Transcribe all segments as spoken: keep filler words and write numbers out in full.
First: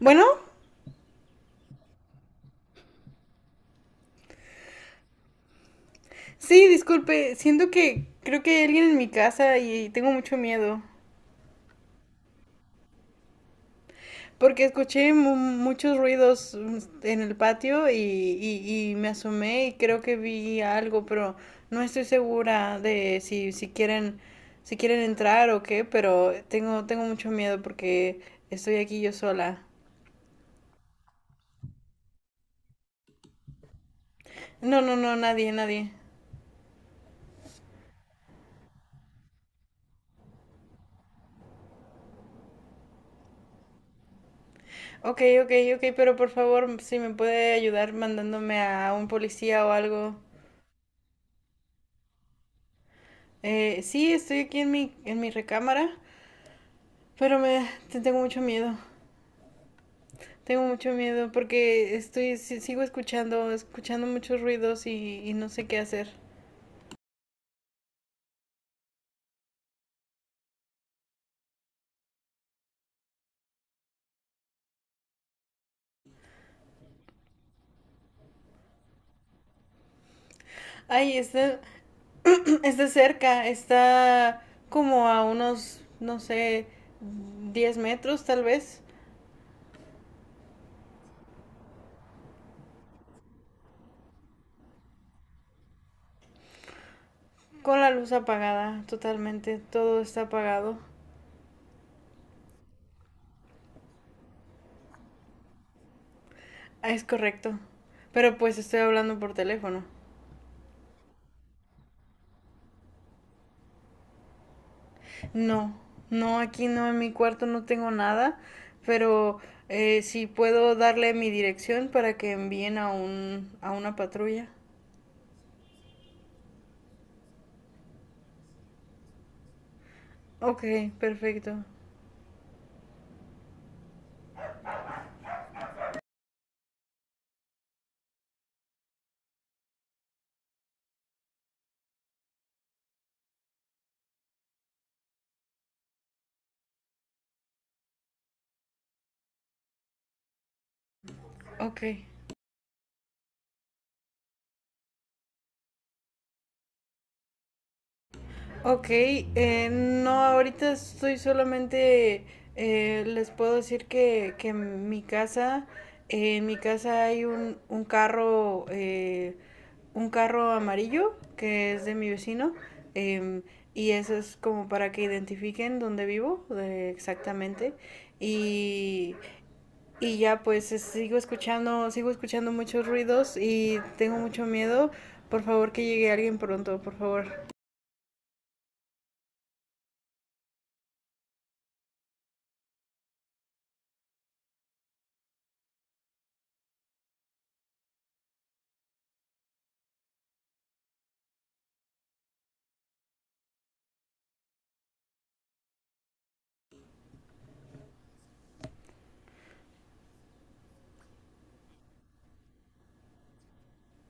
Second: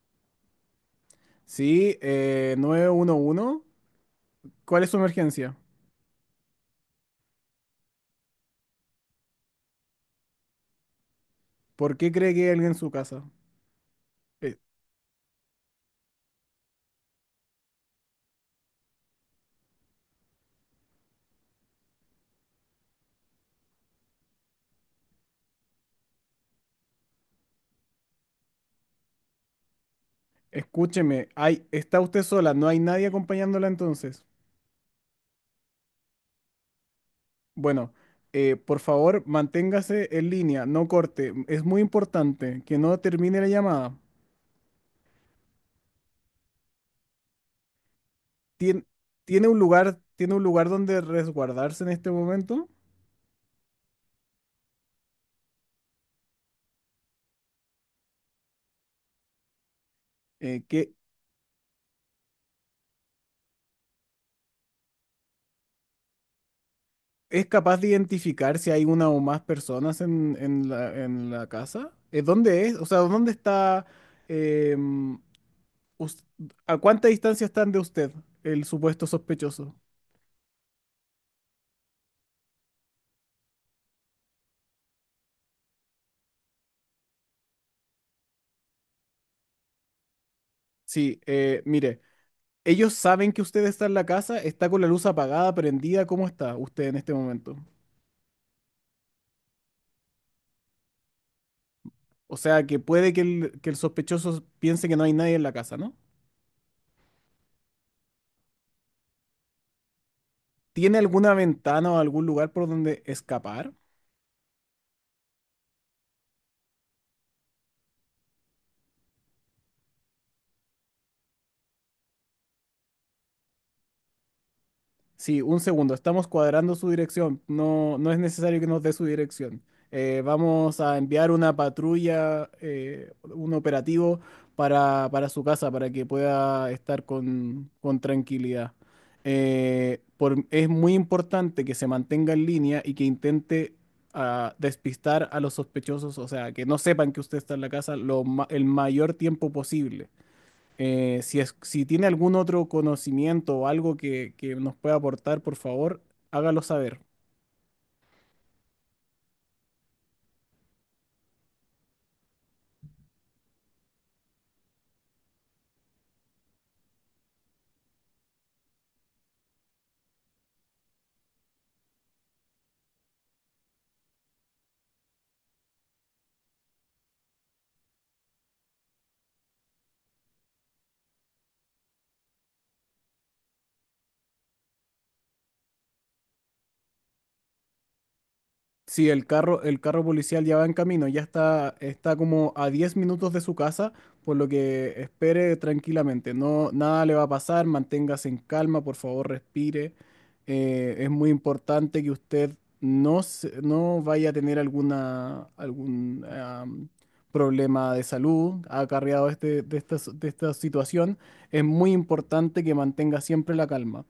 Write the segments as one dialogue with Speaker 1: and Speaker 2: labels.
Speaker 1: Bueno,
Speaker 2: Sí, eh, nueve uno. uno. ¿Cuál es su emergencia?
Speaker 1: sí, disculpe, siento que creo que hay alguien en mi casa y tengo mucho miedo.
Speaker 2: ¿Por qué cree que hay alguien en su casa? Eh,
Speaker 1: Porque escuché mu- muchos ruidos mm, en el patio y, y- y me asomé y creo que vi algo, pero no estoy segura de si, si quieren, si quieren entrar o qué, pero tengo, tengo mucho miedo porque estoy aquí yo sola.
Speaker 2: Escúcheme, hay, está usted sola, no hay nadie acompañándola entonces.
Speaker 1: No, no, no, nadie, nadie.
Speaker 2: Bueno, eh, por favor, manténgase en línea, no corte. Es muy importante que no termine la llamada.
Speaker 1: Ok, ok, ok, pero por favor, si me puede ayudar mandándome
Speaker 2: Tien-
Speaker 1: a un
Speaker 2: ¿tiene un
Speaker 1: policía o
Speaker 2: lugar,
Speaker 1: algo.
Speaker 2: tiene un lugar donde resguardarse en este momento?
Speaker 1: Eh, sí, estoy aquí en mi, en mi recámara, pero me te- tengo mucho miedo. Tengo
Speaker 2: Eh, ¿qué-
Speaker 1: mucho miedo porque estoy si- sigo escuchando, escuchando muchos ruidos y, y no sé qué hacer.
Speaker 2: ¿Es capaz de identificar si hay una o más personas en, en la, en la casa? Eh, ¿dónde es? O sea, ¿dónde está? em, us- ¿A cuánta distancia están de usted, el supuesto sospechoso?
Speaker 1: Ay, está, está cerca, está como a unos, no sé, diez metros tal vez,
Speaker 2: Sí, eh, mire, ellos saben que usted está en la casa, está con la luz apagada, prendida, ¿cómo está usted en este momento?
Speaker 1: con la luz apagada totalmente, todo está apagado.
Speaker 2: O sea, que puede que el, que el sospechoso piense que no hay nadie en la casa, ¿no?
Speaker 1: Ah, es correcto, pero pues estoy hablando por teléfono.
Speaker 2: ¿Tiene alguna ventana o algún lugar por donde escapar?
Speaker 1: No, no, aquí no, en mi cuarto no tengo nada, pero eh, sí puedo darle mi dirección para que envíen a un, a una patrulla.
Speaker 2: Sí, un segundo, estamos cuadrando su dirección. No, no es necesario que nos dé su dirección. Eh,
Speaker 1: Ok,
Speaker 2: vamos a enviar una
Speaker 1: perfecto.
Speaker 2: patrulla, eh, un operativo para, para su casa, para que pueda estar con, con tranquilidad. Eh, por- es muy importante que se mantenga en línea y que intente ah, despistar a los sospechosos, o sea, que no sepan que usted está en la casa lo ma- el mayor tiempo posible. Eh, si es,
Speaker 1: Ok.
Speaker 2: si tiene algún otro conocimiento o algo que, que nos pueda aportar, por favor, hágalo saber.
Speaker 1: Ok, eh, no, ahorita estoy solamente, eh, les puedo decir que, que en mi casa, eh, en mi casa hay un, un carro, eh, un carro amarillo que es de mi vecino, em, y eso es como para que identifiquen dónde vivo, eh, exactamente, y, y ya pues es- sigo escuchando, sigo escuchando muchos ruidos y tengo mucho miedo, por favor que llegue alguien pronto, por favor.
Speaker 2: Sí, el carro, el carro policial ya va en camino, ya está, está como a diez minutos de su casa, por lo que espere tranquilamente. No, nada le va a pasar, manténgase en calma, por favor, respire. Eh, es muy importante que usted no, se- no vaya a tener alguna, algún am, problema de salud acarreado de, este, de, esta, de esta situación. Es muy importante que mantenga siempre la calma.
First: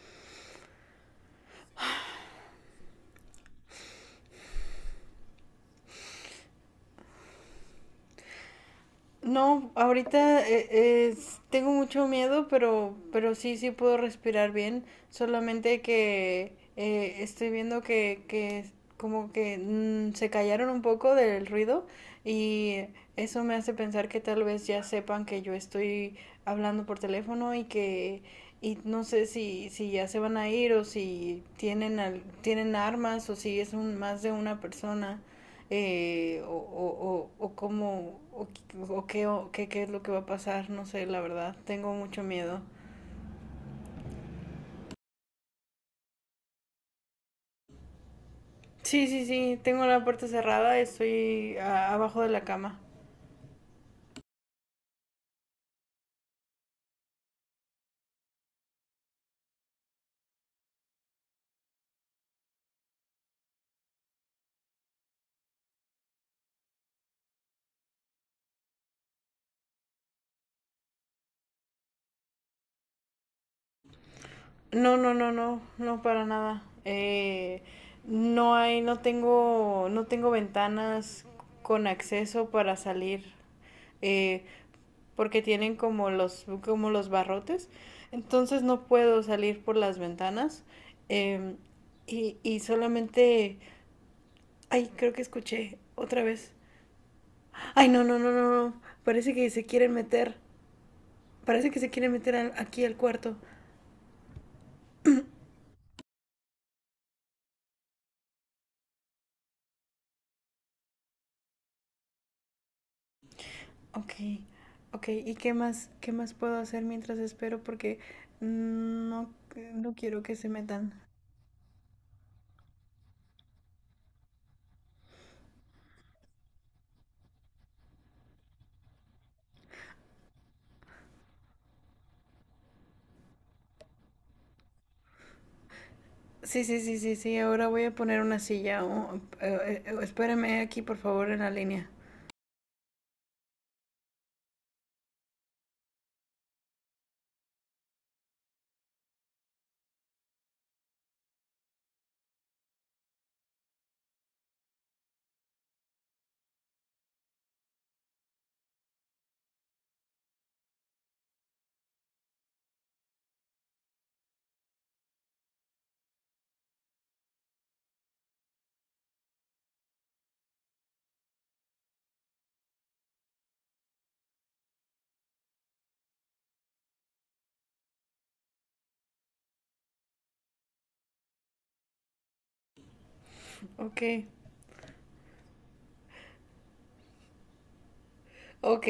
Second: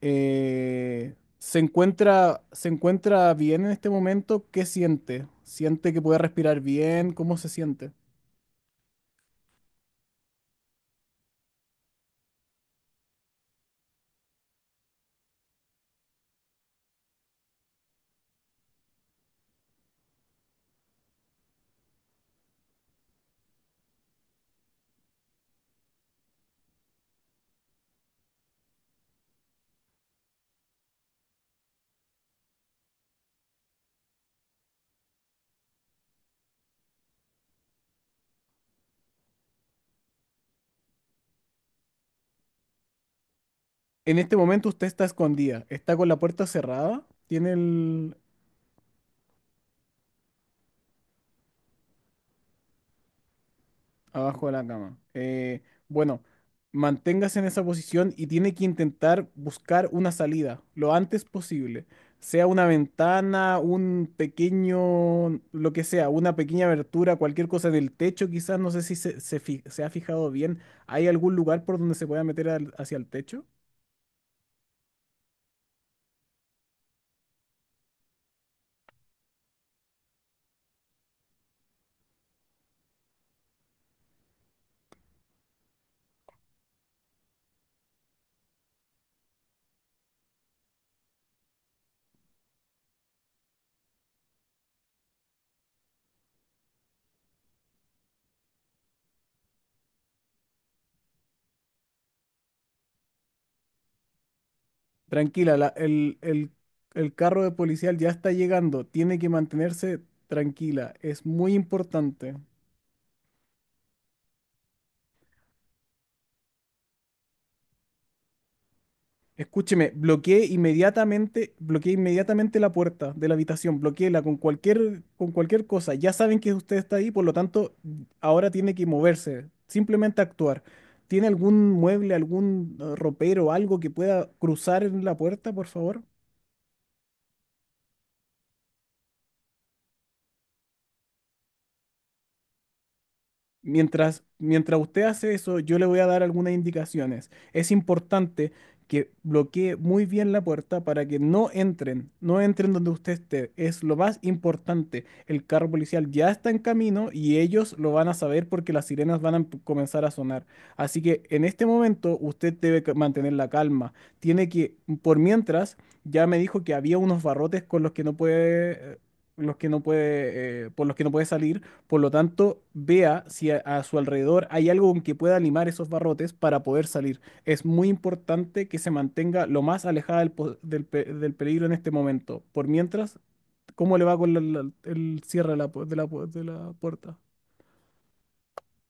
Speaker 2: Eh, ¿se encuentra, se encuentra bien en este momento? ¿Qué siente? ¿Siente que puede respirar bien? ¿Cómo se siente?
Speaker 1: No, ahorita eh, es- tengo mucho miedo, pero, pero sí, sí puedo respirar bien. Solamente que eh, estoy viendo que, que como que mm, se callaron un poco del ruido y eso me hace pensar que tal vez ya sepan que yo estoy hablando por teléfono y que y no sé si, si ya se van a ir o si tienen al- tienen armas o si es un más de una persona eh, o, o, o, o cómo o, o qué, o qué qué es lo que va a pasar, no sé, la verdad, tengo mucho miedo.
Speaker 2: En este momento usted está escondida, está con la puerta cerrada, tiene el,
Speaker 1: Sí, sí, sí, tengo la puerta cerrada, estoy a- abajo de la cama.
Speaker 2: abajo de la cama. Eh, bueno, manténgase en esa posición y tiene que intentar buscar una salida lo antes posible. Sea una ventana, un pequeño, lo que sea, una pequeña abertura, cualquier cosa en el techo, quizás, no sé si se, se fi- se ha fijado bien. ¿Hay algún lugar por donde se pueda meter al- hacia el techo?
Speaker 1: No, no, no, no, no para nada. Eh, no hay, no tengo, no tengo ventanas con acceso para salir, eh, porque tienen como los, como los barrotes. Entonces no puedo salir por las ventanas. em, y, y solamente, ay, creo que escuché otra vez. Ay, no, no, no, no, no. Parece que se quieren meter. Parece que se quieren meter al- aquí al cuarto.
Speaker 2: Tranquila, la- el, el el carro de policial ya está llegando. Tiene que mantenerse tranquila. Es muy importante.
Speaker 1: Ok, ok, ¿y qué más, qué más puedo hacer mientras espero? Porque no,
Speaker 2: Escúcheme,
Speaker 1: no quiero que
Speaker 2: bloqueé
Speaker 1: se metan.
Speaker 2: inmediatamente, bloqueé inmediatamente la puerta de la habitación, bloqueéla con cualquier, con cualquier cosa. Ya saben que usted está ahí, por lo tanto, ahora tiene que moverse, simplemente actuar. ¿Tiene algún mueble, algún eh, ropero, algo que pueda cruzar en la puerta, por favor?
Speaker 1: Sí, sí, sí, sí, sí, ahora voy a poner una silla. O- eh, eh, espérame aquí, por favor, en la línea.
Speaker 2: Mientras, mientras usted hace eso, yo le voy a dar algunas indicaciones. Es importante que bloquee muy bien la puerta para que no entren, no entren donde usted esté. Es lo más importante. El carro policial ya está en camino y ellos lo van a saber porque las sirenas van a emp- comenzar a sonar. Así que en este momento usted debe ca- mantener la calma. Tiene que, por mientras, ya me dijo que había unos barrotes con los que no puede, eh, los que no puede, eh, por los que no puede salir. Por lo tanto, vea si a, a su alrededor hay algo con que pueda animar esos barrotes para poder salir. Es muy importante que se mantenga lo más alejada del, po- del pe- del peligro en este momento. Por mientras, ¿cómo
Speaker 1: Ok,
Speaker 2: le va con la- la- el cierre de la, pu- de la pu- de la puerta?
Speaker 1: Ok,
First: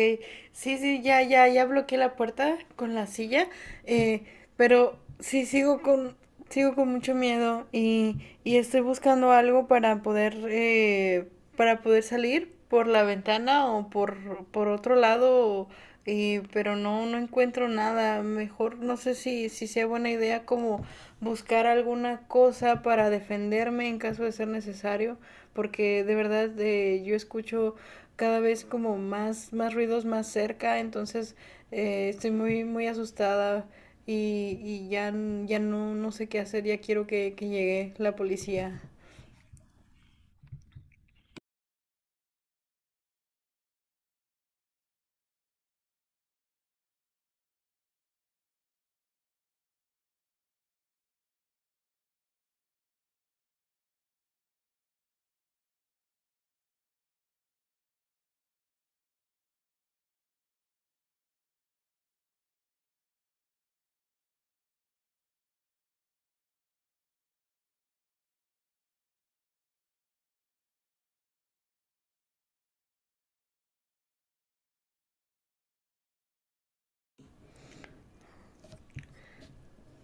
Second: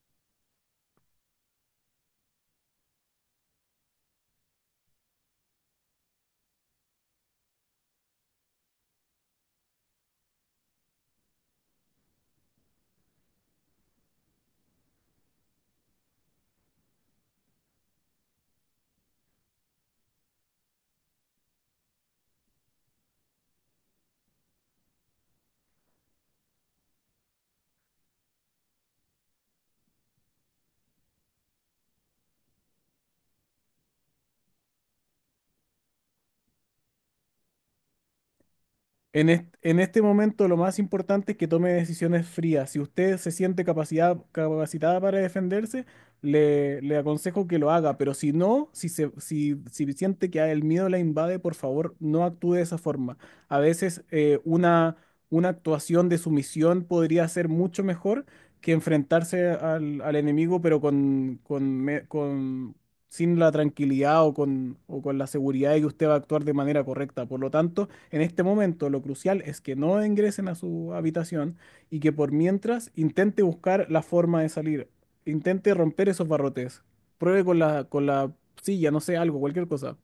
Speaker 1: sí, sí, ya, ya, ya bloqueé la puerta con la silla, eh, pero sí sigo con, sigo con mucho miedo y, y estoy buscando algo para poder, eh, para poder salir por la ventana o por, por otro lado, y, pero no, no encuentro nada. Mejor no sé si, si sea buena idea como buscar alguna cosa para defenderme en caso de ser necesario, porque de verdad eh, yo escucho cada vez como más, más ruidos más cerca, entonces eh, estoy muy, muy asustada y, y ya, ya no, no sé qué hacer, ya quiero que, que llegue la policía.
Speaker 2: En est- en este momento lo más importante es que tome decisiones frías. Si usted se siente capacidad, capacitada para defenderse, le, le aconsejo que lo haga, pero si no, si, se, si, si siente que el miedo la invade, por favor, no actúe de esa forma. A veces eh, una, una actuación de sumisión podría ser mucho mejor que enfrentarse al, al enemigo, pero con, con, me- con, sin la tranquilidad o con, o con la seguridad de que usted va a actuar de manera correcta. Por lo tanto, en este momento, lo crucial es que no ingresen a su habitación y que por mientras intente buscar la forma de salir. Intente romper esos barrotes. Pruebe con la, con la silla, no sé, algo, cualquier cosa.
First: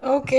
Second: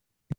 Speaker 1: Ok,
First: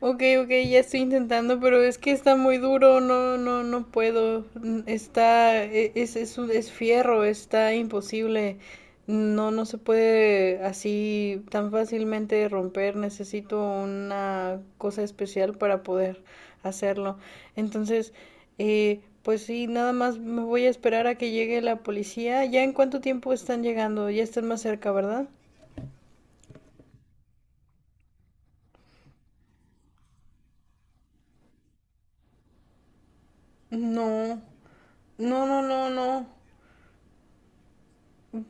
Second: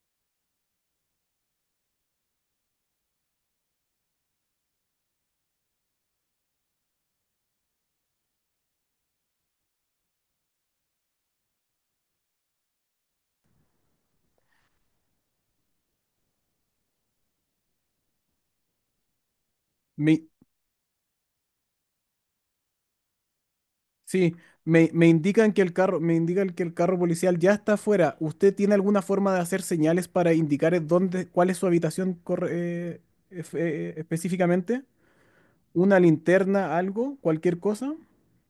Speaker 1: ok, ok, ya estoy intentando, pero es que está muy duro, no, no, no puedo. Mm, Está, e- es, es, un- es fierro, está imposible. No, no se puede así tan fácilmente romper. Necesito una cosa especial para poder hacerlo. Entonces, eh, pues sí, nada más
Speaker 2: Me-
Speaker 1: me voy a esperar a que llegue la policía. ¿Ya en cuánto tiempo están llegando? Ya
Speaker 2: sí,
Speaker 1: están más cerca,
Speaker 2: me, me
Speaker 1: ¿verdad?
Speaker 2: indican que el carro, me indican que el carro policial ya está afuera. ¿Usted tiene alguna forma de hacer señales para indicar eh, dónde, cuál es su habitación corre- eh, ef- eh,
Speaker 1: No,
Speaker 2: específicamente?
Speaker 1: no, no, no,
Speaker 2: ¿Una
Speaker 1: no.
Speaker 2: linterna, algo, cualquier cosa?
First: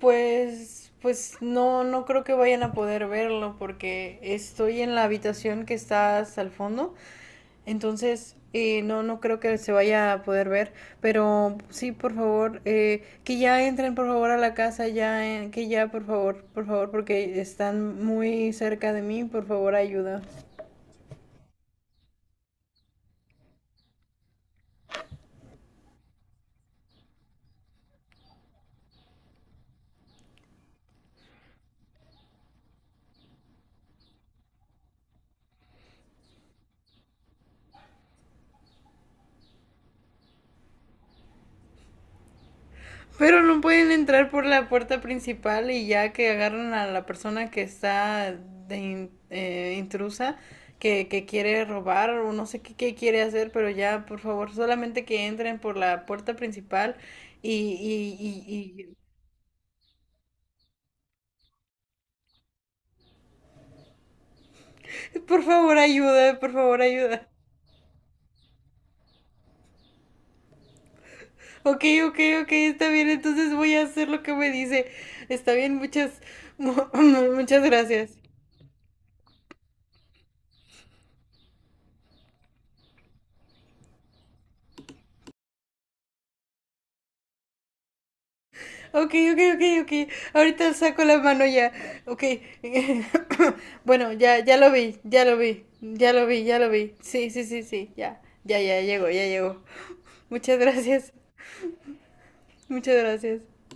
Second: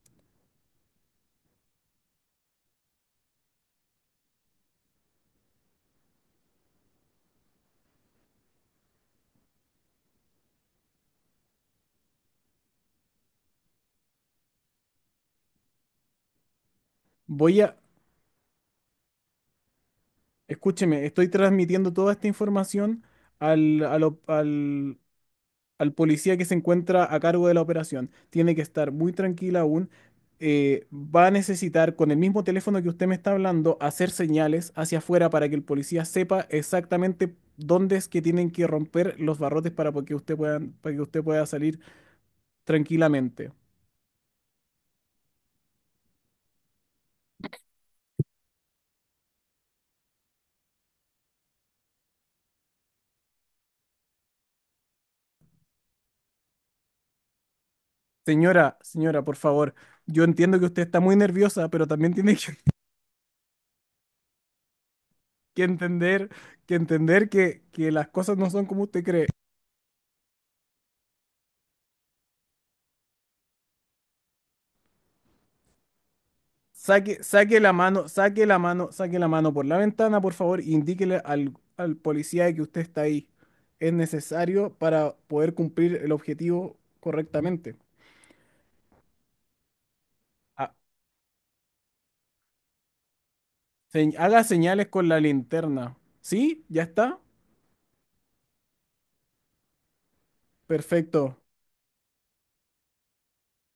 Speaker 1: Pues, pues no, no creo que vayan a poder verlo porque estoy en la habitación que está hasta el fondo, entonces eh, no, no creo que se vaya a poder ver, pero sí, por favor, eh, que ya entren por favor a la casa, ya, en- que ya, por favor, por favor, porque
Speaker 2: Voy a,
Speaker 1: están muy cerca de mí, por favor, ayuda.
Speaker 2: escúcheme, estoy transmitiendo toda esta información al, al op- al- al policía que se encuentra a cargo de la operación. Tiene que estar muy tranquila aún. Eh, va a necesitar, con el mismo teléfono que usted me está hablando, hacer señales hacia afuera para que el policía sepa exactamente dónde es que tienen que romper los barrotes para que usted pueda, para que usted pueda salir
Speaker 1: Pero
Speaker 2: tranquilamente.
Speaker 1: no pueden entrar por la puerta principal y ya que agarran a la persona que está de in- eh, intrusa, que, que quiere robar o no sé qué, qué quiere hacer, pero ya, por favor, solamente que entren por la puerta principal y, y,
Speaker 2: Señora,
Speaker 1: y,
Speaker 2: señora, por favor, yo entiendo que usted está muy nerviosa, pero también tiene que
Speaker 1: y- por
Speaker 2: que
Speaker 1: favor,
Speaker 2: entender,
Speaker 1: ayuda, por
Speaker 2: que
Speaker 1: favor, ayuda.
Speaker 2: entender que, que las cosas no son como usted cree.
Speaker 1: Ok, ok, ok, está bien, entonces voy a hacer lo que me dice. Está bien, muchas, mu-
Speaker 2: Saque, saque
Speaker 1: muchas
Speaker 2: la mano,
Speaker 1: gracias.
Speaker 2: saque la mano, saque la mano por la ventana, por favor, e indíquele al, al policía de que usted está ahí. Es necesario para poder cumplir el objetivo correctamente.
Speaker 1: Ok, ok, ok, ok.
Speaker 2: Ha-
Speaker 1: Ahorita saco la mano ya. Ok. Bueno,
Speaker 2: se- Haga
Speaker 1: ya, ya lo
Speaker 2: señales
Speaker 1: vi,
Speaker 2: con la
Speaker 1: ya lo vi,
Speaker 2: linterna.
Speaker 1: ya lo vi, ya
Speaker 2: ¿Sí?
Speaker 1: lo
Speaker 2: ¿Ya
Speaker 1: vi.
Speaker 2: está?
Speaker 1: Sí, sí, sí, sí, ya. Ya, ya, llegó, ya llegó. Muchas gracias,
Speaker 2: Perfecto.
Speaker 1: muchas gracias.